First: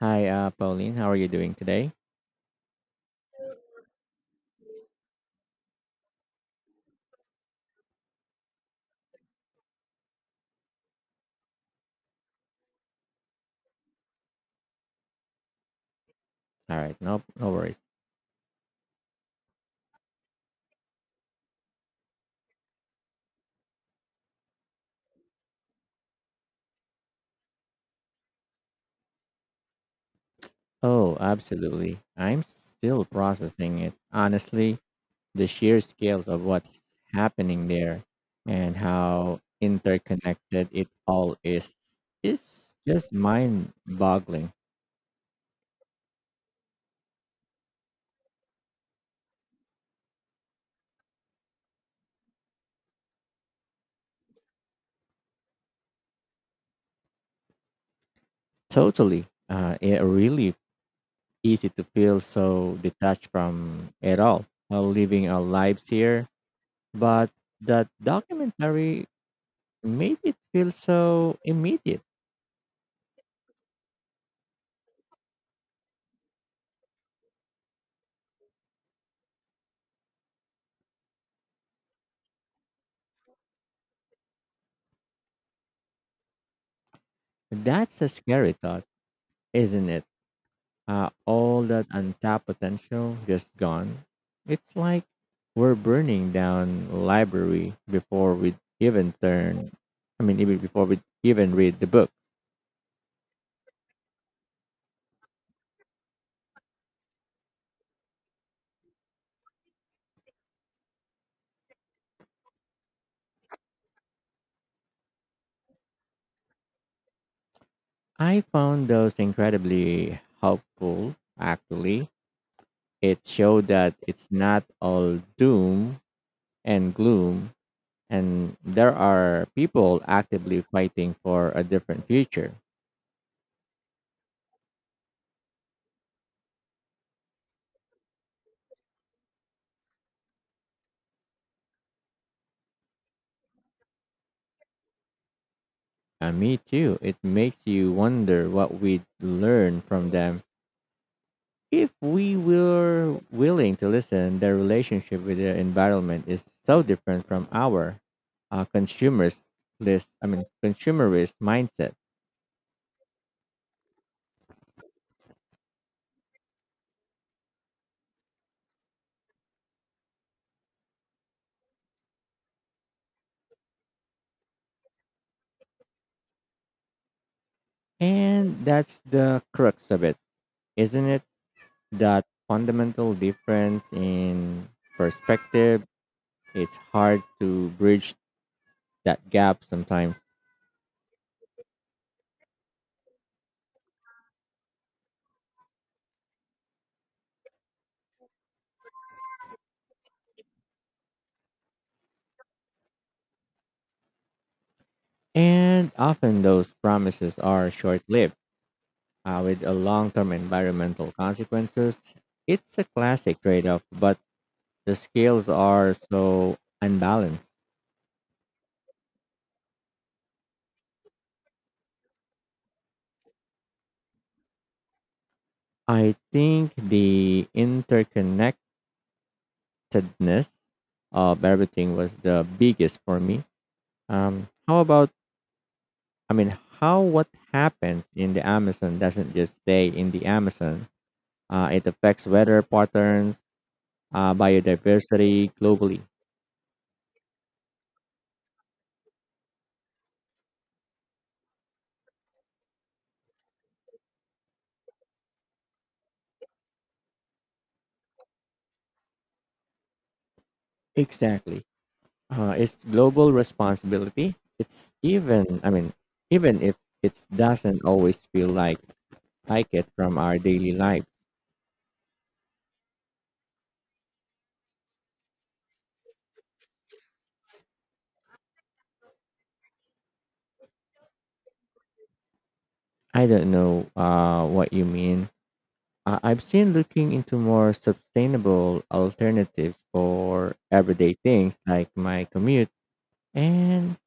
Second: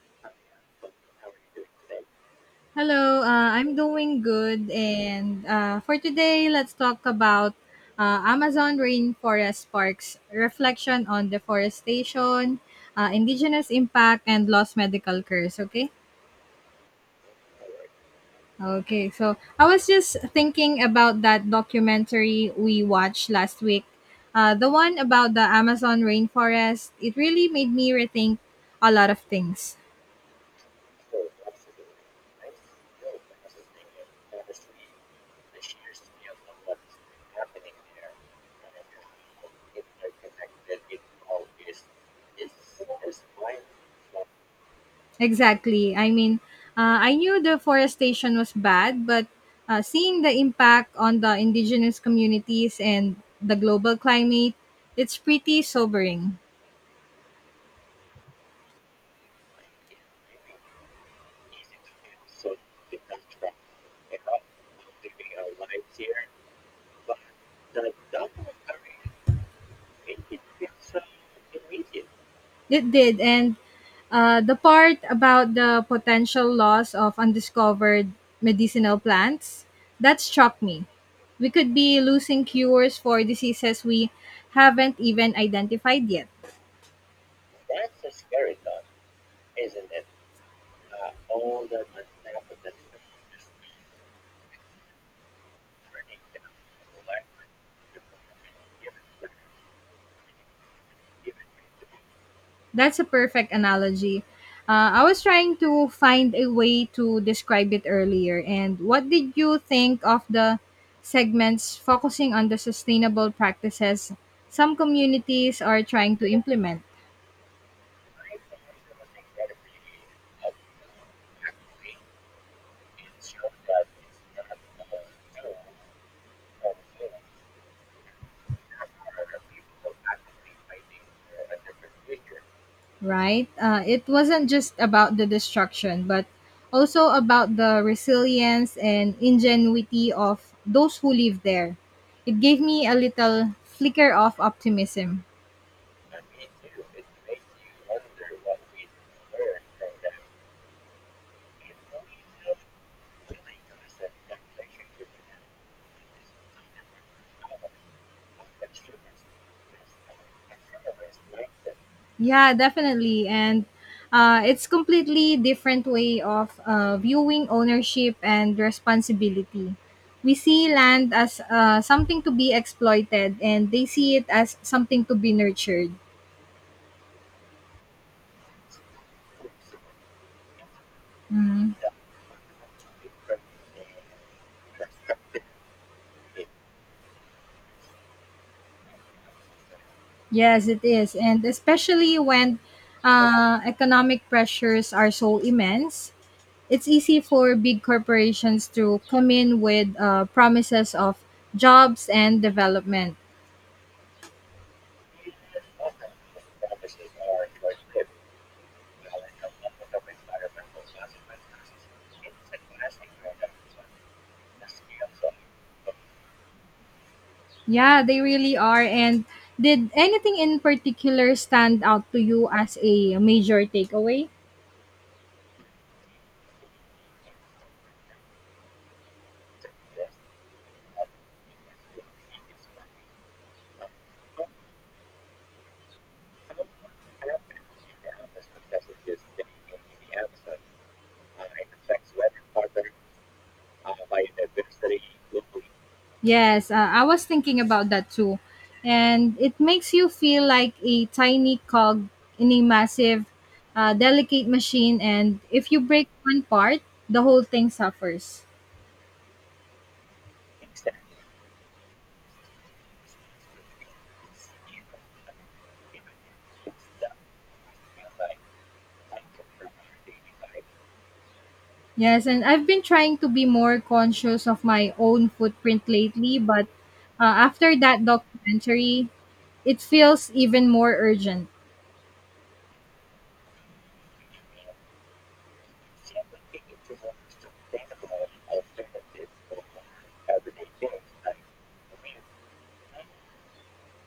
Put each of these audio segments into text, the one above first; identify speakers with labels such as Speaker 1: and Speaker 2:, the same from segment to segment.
Speaker 1: Hi, Pauline. How are you doing today?
Speaker 2: Hello, I'm doing good. And for today, let's talk about Amazon Rainforest Parks reflection on deforestation, indigenous impact, and lost medical curse. Okay?
Speaker 1: All right, no, no worries.
Speaker 2: Okay, so I was just thinking about that documentary we watched last week. The one about the Amazon rainforest, it really made me rethink a lot of things.
Speaker 1: Oh, absolutely. I'm still processing it. Honestly, the sheer scales of what's happening there and how interconnected it all is just mind-boggling.
Speaker 2: Exactly. I mean, I knew deforestation was bad, but seeing the impact on the indigenous communities and the global climate, it's pretty sobering.
Speaker 1: Totally. It really easy to feel so detached from it all, living our lives here. But that documentary made it feel so immediate.
Speaker 2: It did. And the part about the potential loss of undiscovered medicinal plants, that struck me. We could be losing cures for diseases we haven't even identified yet.
Speaker 1: That's a scary thought, isn't it? All that untapped potential just gone. It's like we're burning down library before we even turn. I mean, even before we even read the book.
Speaker 2: That's a perfect analogy. I was trying to find a way to describe it earlier. And what did you think of the segments focusing on the sustainable practices some communities are trying to implement,
Speaker 1: I found those incredibly helpful. Actually, it showed that it's not all doom and gloom, and there are people actively fighting for a different future.
Speaker 2: right? It wasn't just about the destruction, but also about the resilience and ingenuity of those who live there. It gave me a little flicker of optimism.
Speaker 1: Me too. It makes you wonder what we'd learn from them if we were willing to listen. Their relationship with their environment is so different from our consumers list. Consumerist mindset,
Speaker 2: Yeah, definitely. And it's completely different way of viewing ownership and responsibility. We see land as something to be exploited, and they see it as something to be nurtured.
Speaker 1: and that's the crux of it, isn't it?
Speaker 2: Mm.
Speaker 1: That fundamental difference in perspective. It's hard to bridge that gap sometimes,
Speaker 2: Yes, it is. And especially when economic pressures are so immense, it's easy for big corporations to come in with promises of jobs and development.
Speaker 1: and often those promises are short lived, with a long-term environmental consequences. It's a classic trade-off, but the scales are so unbalanced.
Speaker 2: Yeah, they really are. And did anything in particular stand out to you as a major takeaway?
Speaker 1: I think the interconnectedness of everything was the biggest for me. Um, how about, how what happens in the Amazon doesn't just stay in the Amazon. It affects weather patterns, biodiversity globally.
Speaker 2: Yes, I was thinking about that too. And it makes you feel like a tiny cog in a massive, delicate machine. And if you break one part, the whole thing suffers.
Speaker 1: Exactly. It's global responsibility. Even if it doesn't always feel like it from our daily life.
Speaker 2: Yes, and I've been trying to be more conscious of my own footprint lately, but after that documentary, it feels even more urgent.
Speaker 1: I don't know what you mean. I've seen looking into more sustainable alternatives for everyday things like my commute and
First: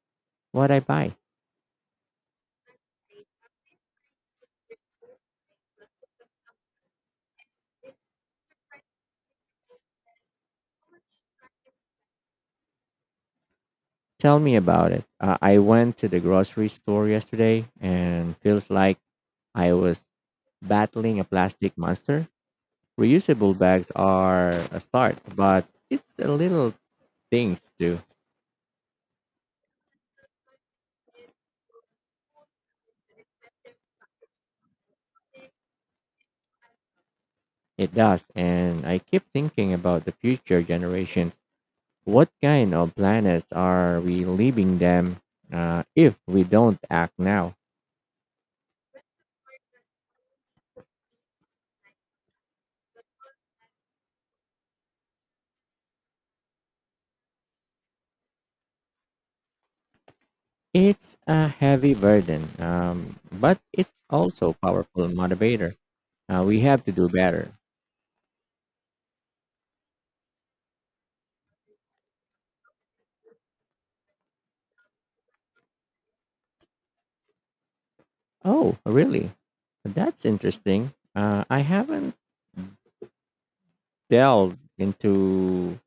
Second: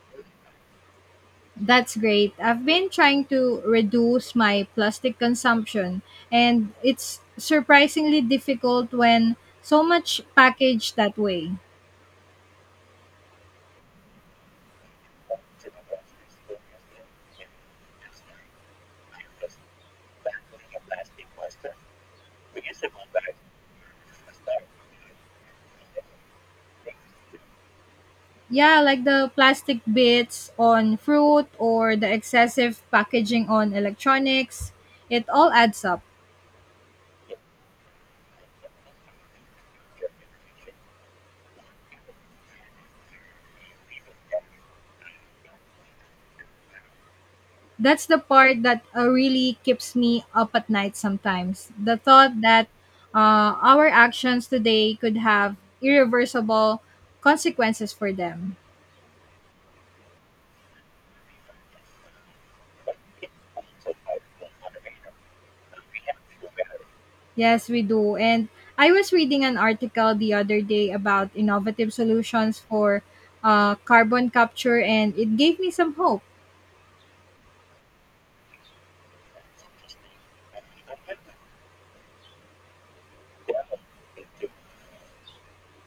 Speaker 1: what I buy.
Speaker 2: That's great. I've been trying to reduce my plastic consumption, and it's surprisingly difficult when so much packaged that way.
Speaker 1: Tell me about it. I went to the grocery store yesterday and feels like I was battling a plastic monster. Reusable bags are a start, but it's a little things too.
Speaker 2: Yeah, like the plastic bits on fruit or the excessive packaging on electronics. It all adds up.
Speaker 1: It does, and I keep thinking about the future generations. What kind of planets are we leaving them, if we don't act now?
Speaker 2: That's the part that really keeps me up at night sometimes. The thought that our actions today could have irreversible consequences for them.
Speaker 1: It's a heavy burden, but it's also a powerful motivator. We have to do better.
Speaker 2: Yes, we do. And I was reading an article the other day about innovative solutions for carbon capture, and it gave me some hope.
Speaker 1: Oh, really? That's interesting. I haven't delved into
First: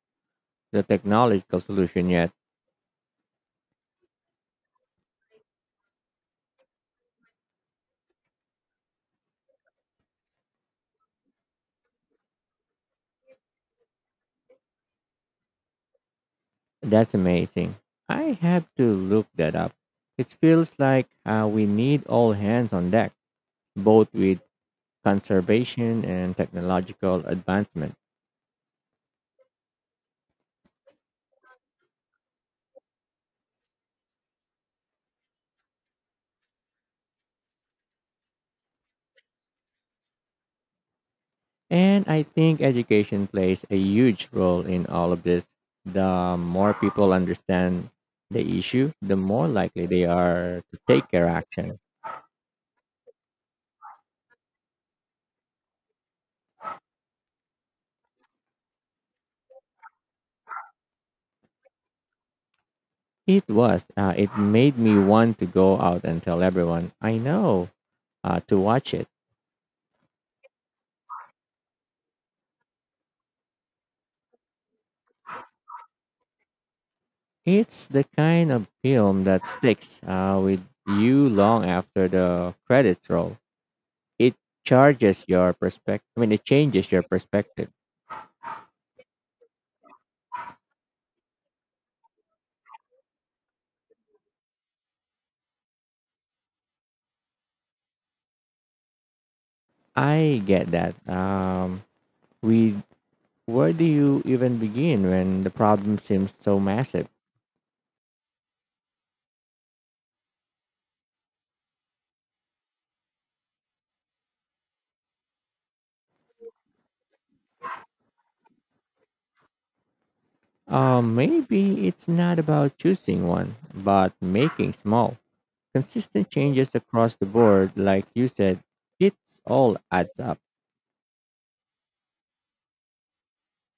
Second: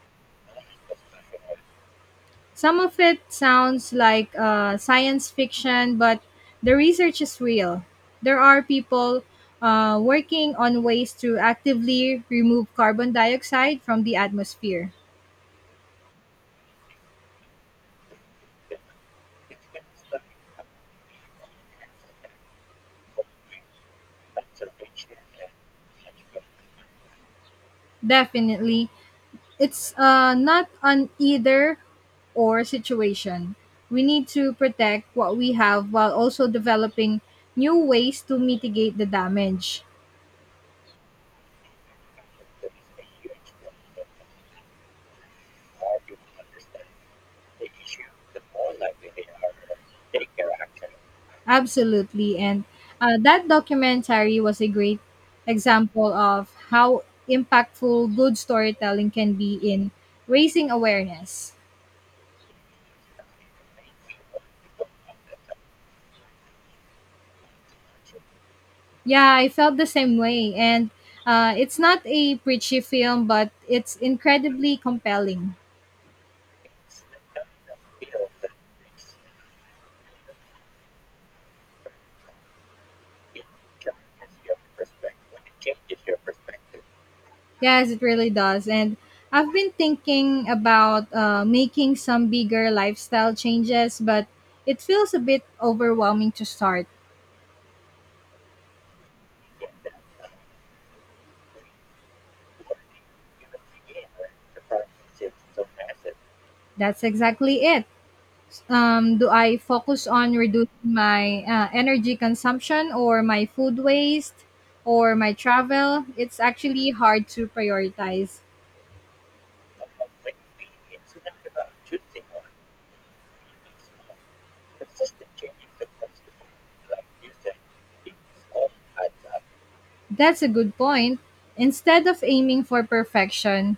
Speaker 1: the technological solution yet.
Speaker 2: Some of it sounds like science fiction, but the research is real. There are people working on ways to actively remove carbon dioxide from the atmosphere.
Speaker 1: That's amazing. I have to look that up. It feels like we need all hands on deck, both with conservation and technological advancement.
Speaker 2: Definitely. It's not an either or situation. We need to protect what we have while also developing new ways to mitigate the damage.
Speaker 1: And I think education plays a huge role in all of this. The more people understand the issue, the more likely they are to take their action.
Speaker 2: Absolutely. And that documentary was a great example of how impactful good storytelling can be in raising awareness.
Speaker 1: It was. It made me want to go out and tell everyone I know to watch it.
Speaker 2: Yeah, I felt the same way. And it's not a preachy film, but it's incredibly compelling.
Speaker 1: It's the kind of film that sticks with you long after the credits roll. It charges your perspective. It changes your perspective.
Speaker 2: Yes, it really does. And I've been thinking about making some bigger lifestyle changes, but it feels a bit overwhelming to start.
Speaker 1: I get that. We where do you even begin when the problem seems so
Speaker 2: That's
Speaker 1: massive?
Speaker 2: exactly it. Do I focus on reducing my energy consumption or my food waste or my travel? It's actually hard to prioritize.
Speaker 1: Maybe it's not about choosing one, but making small. Consistent changes across the board, like you said, it's all adds up.
Speaker 2: That's a good point. Instead of aiming for perfection,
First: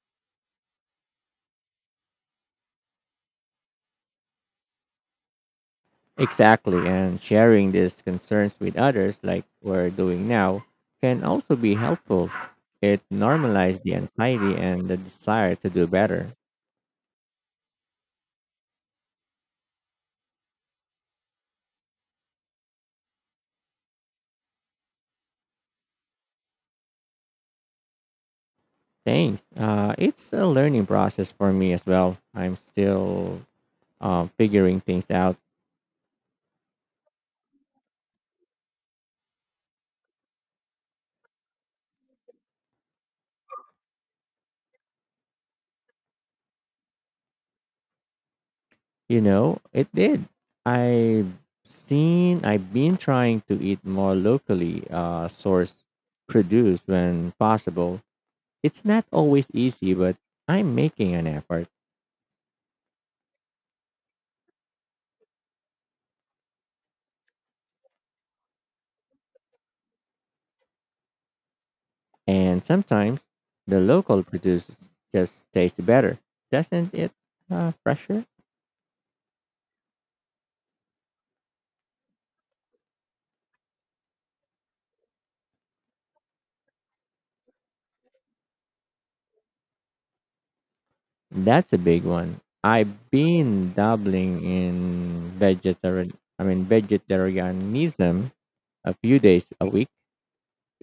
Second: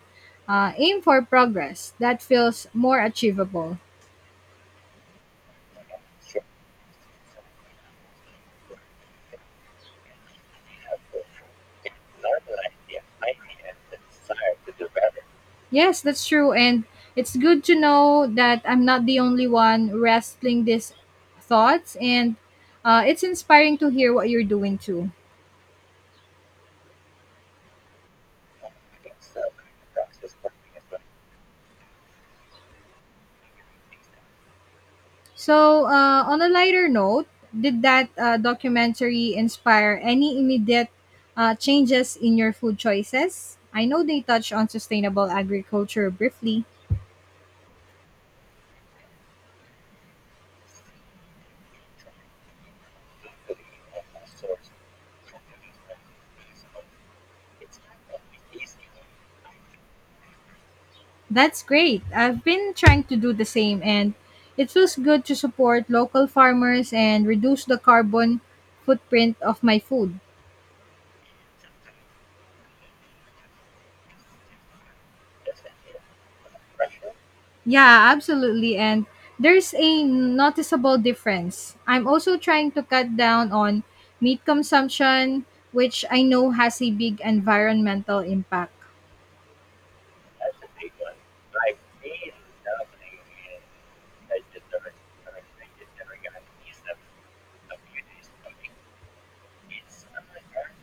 Speaker 2: aim for progress. That feels more achievable.
Speaker 1: Exactly, and sharing these concerns with others, like we're doing now, can also be helpful. It normalizes the anxiety and the desire to do
Speaker 2: Yes, that's
Speaker 1: better.
Speaker 2: true. And it's good to know that I'm not the only one wrestling these thoughts. And it's inspiring to hear what you're doing too.
Speaker 1: Thanks. It's a learning process for me as well. I'm still figuring things out.
Speaker 2: So, on a lighter note, did that documentary inspire any immediate changes in your food choices? I know they touch on sustainable agriculture briefly.
Speaker 1: You know, it did. I've I've been trying to eat more locally sourced produce when possible. It's not always easy, but I'm making an
Speaker 2: That's
Speaker 1: effort.
Speaker 2: great. I've been trying to do the same, and it feels good to support local farmers and reduce the carbon footprint of my food.
Speaker 1: And sometimes the local produce just tastes better. Doesn't it,
Speaker 2: Yeah,
Speaker 1: fresher?
Speaker 2: absolutely. And there's a noticeable difference. I'm also trying to cut down on meat consumption, which I know has a big environmental impact.
Speaker 1: That's a big one. I've been dabbling in vegetarian, vegetarianism a few days a week.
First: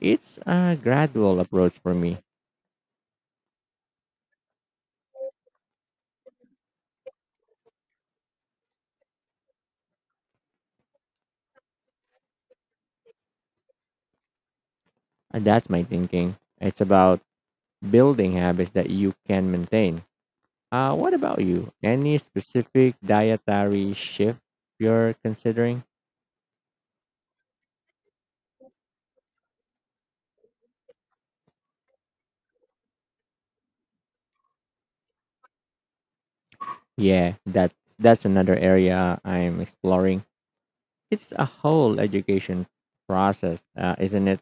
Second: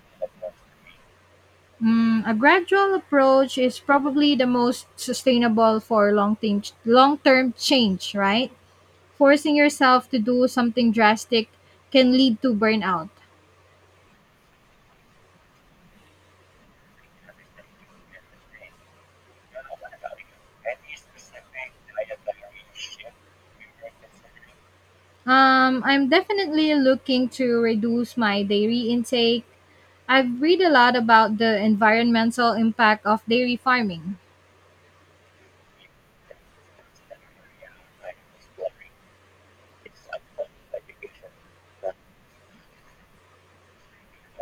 Speaker 1: It's a gradual approach for me.
Speaker 2: Mm, a gradual approach is probably the most sustainable for long-term change, right? Forcing yourself to do something drastic can lead to burnout.
Speaker 1: That's my thinking. It's about building habits that you can maintain. What about you? Any specific dietary shift you're considering?
Speaker 2: I'm definitely looking to reduce my dairy intake. I've read a lot about the environmental impact of dairy farming.
Speaker 1: Yeah, that's another area I'm exploring. It's a whole education process, isn't it?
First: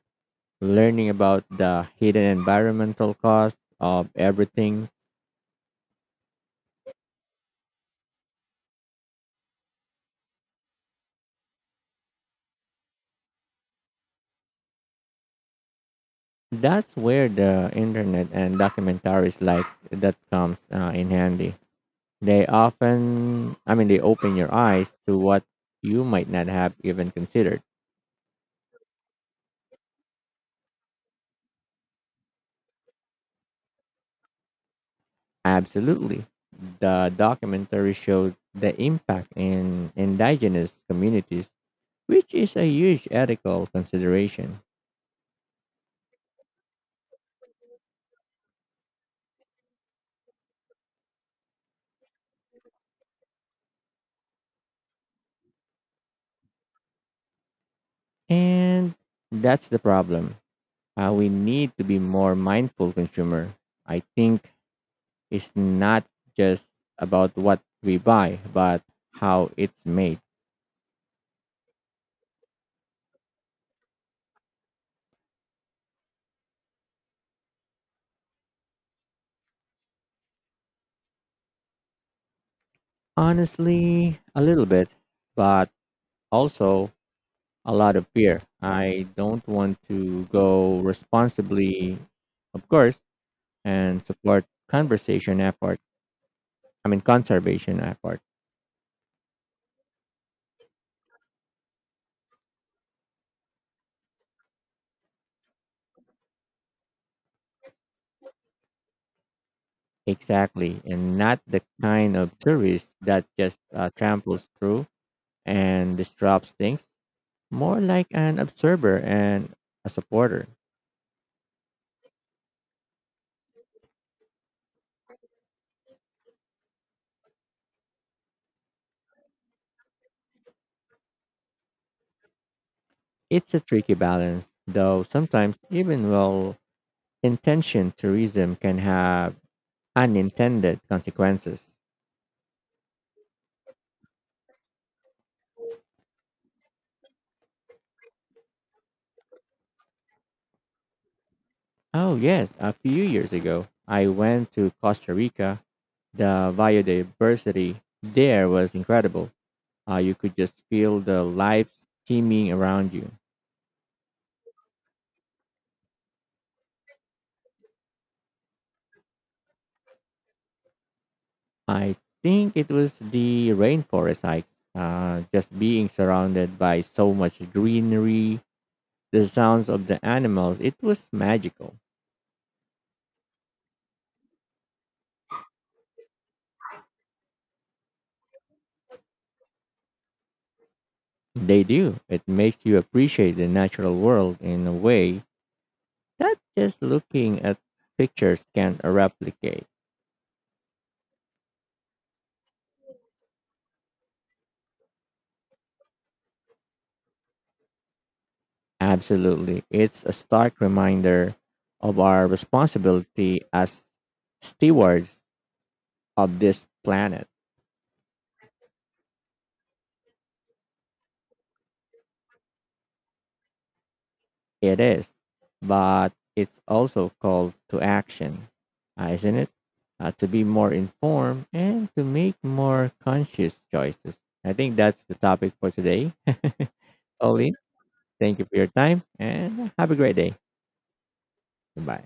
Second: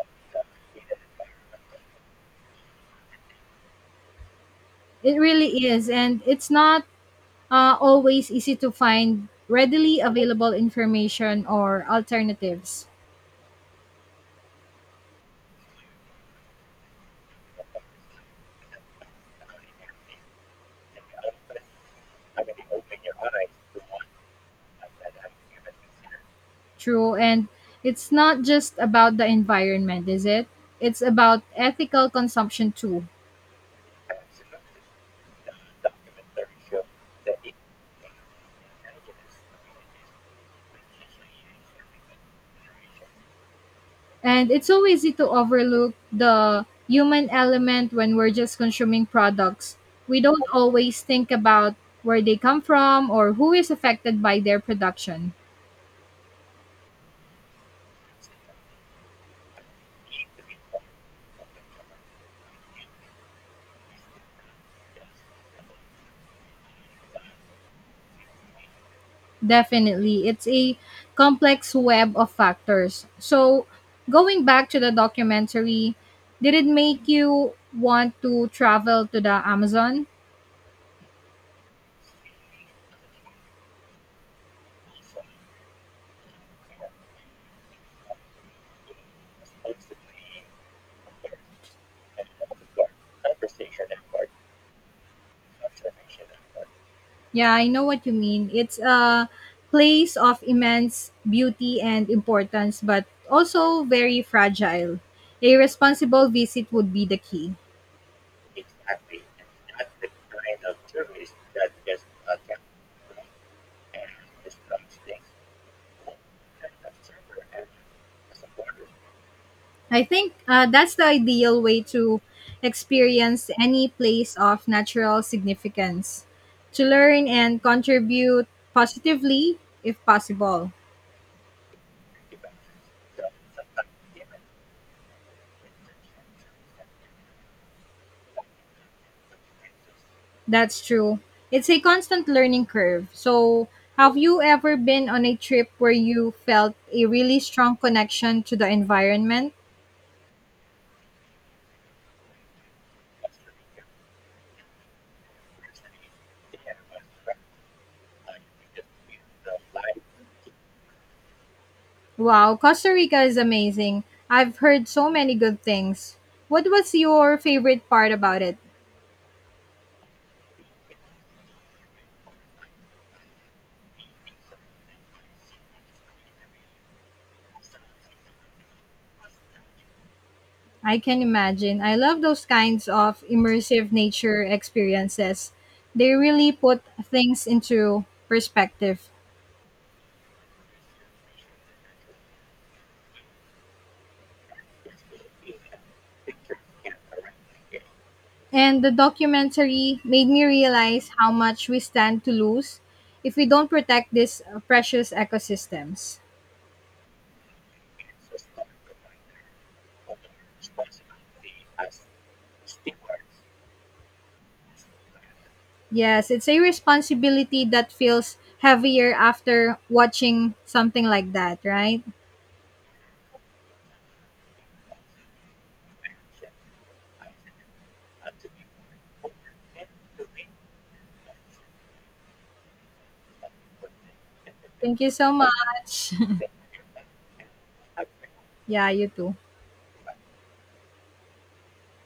Speaker 1: Learning about the hidden environmental costs of everything.
Speaker 2: It really is, and it's not always easy to find readily available information or alternatives.
Speaker 1: That's where the internet and documentaries like that comes in handy. They open your eyes to what you might not have even
Speaker 2: True, and
Speaker 1: considered.
Speaker 2: it's not just about the environment, is it? It's about ethical consumption too.
Speaker 1: Absolutely. The documentary showed the impact in indigenous communities, which is a huge ethical
Speaker 2: And
Speaker 1: consideration.
Speaker 2: it's so easy to overlook the human element when we're just consuming products. We don't always think about where they come from or who is affected by their production.
Speaker 1: And that's the problem. We need to be more mindful consumer. I think it's not just about what we buy, but how it's made.
Speaker 2: Definitely, it's a complex web of factors. So, going back to the documentary, did it make you want to travel to the Amazon?
Speaker 1: Honestly, a little bit, but also a lot of beer. I don't want to go responsibly, of course, and support conversation effort.
Speaker 2: Yeah, I
Speaker 1: Conservation
Speaker 2: know what you
Speaker 1: effort.
Speaker 2: mean. It's a place of immense beauty and importance, but also very fragile. A responsible visit would be the key.
Speaker 1: Exactly. And not the kind of service that just tramples through and disrupts things. More like an observer and a
Speaker 2: I think
Speaker 1: supporter.
Speaker 2: that's the ideal way to experience any place of natural significance, to learn and contribute positively if possible.
Speaker 1: It's a tricky balance, though sometimes even well intentioned tourism can have unintended
Speaker 2: That's true.
Speaker 1: consequences.
Speaker 2: It's a constant learning curve. So, have you ever been on a trip where you felt a really strong connection to the environment?
Speaker 1: Oh, yes. A few years ago, I went to Costa Rica. The biodiversity there was incredible. You could just feel the life teeming
Speaker 2: Wow, Costa
Speaker 1: around you.
Speaker 2: Rica is amazing. I've heard so many good things. What was your favorite part about it?
Speaker 1: I think it was the rainforest hike, just being surrounded by so much greenery, the sounds of the animals. It
Speaker 2: I
Speaker 1: was
Speaker 2: can
Speaker 1: magical.
Speaker 2: imagine. I love those kinds of immersive nature experiences. They really put things into perspective.
Speaker 1: They do. It makes you appreciate the natural world in a way that just looking at pictures can't
Speaker 2: And the
Speaker 1: replicate.
Speaker 2: documentary made me realize how much we stand to lose if we don't protect these precious ecosystems.
Speaker 1: Absolutely. It's a stark reminder of our responsibility as stewards
Speaker 2: Yes,
Speaker 1: of
Speaker 2: it's a
Speaker 1: this planet.
Speaker 2: responsibility that feels heavier after watching something like that, right?
Speaker 1: It is, but it's also called to action, isn't it? To be more informed and to make more conscious choices. I think
Speaker 2: Thank
Speaker 1: that's
Speaker 2: you
Speaker 1: the
Speaker 2: so
Speaker 1: topic for today.
Speaker 2: much.
Speaker 1: Pauline, thank you for your
Speaker 2: Yeah,
Speaker 1: time
Speaker 2: you too.
Speaker 1: and have a great day. Goodbye.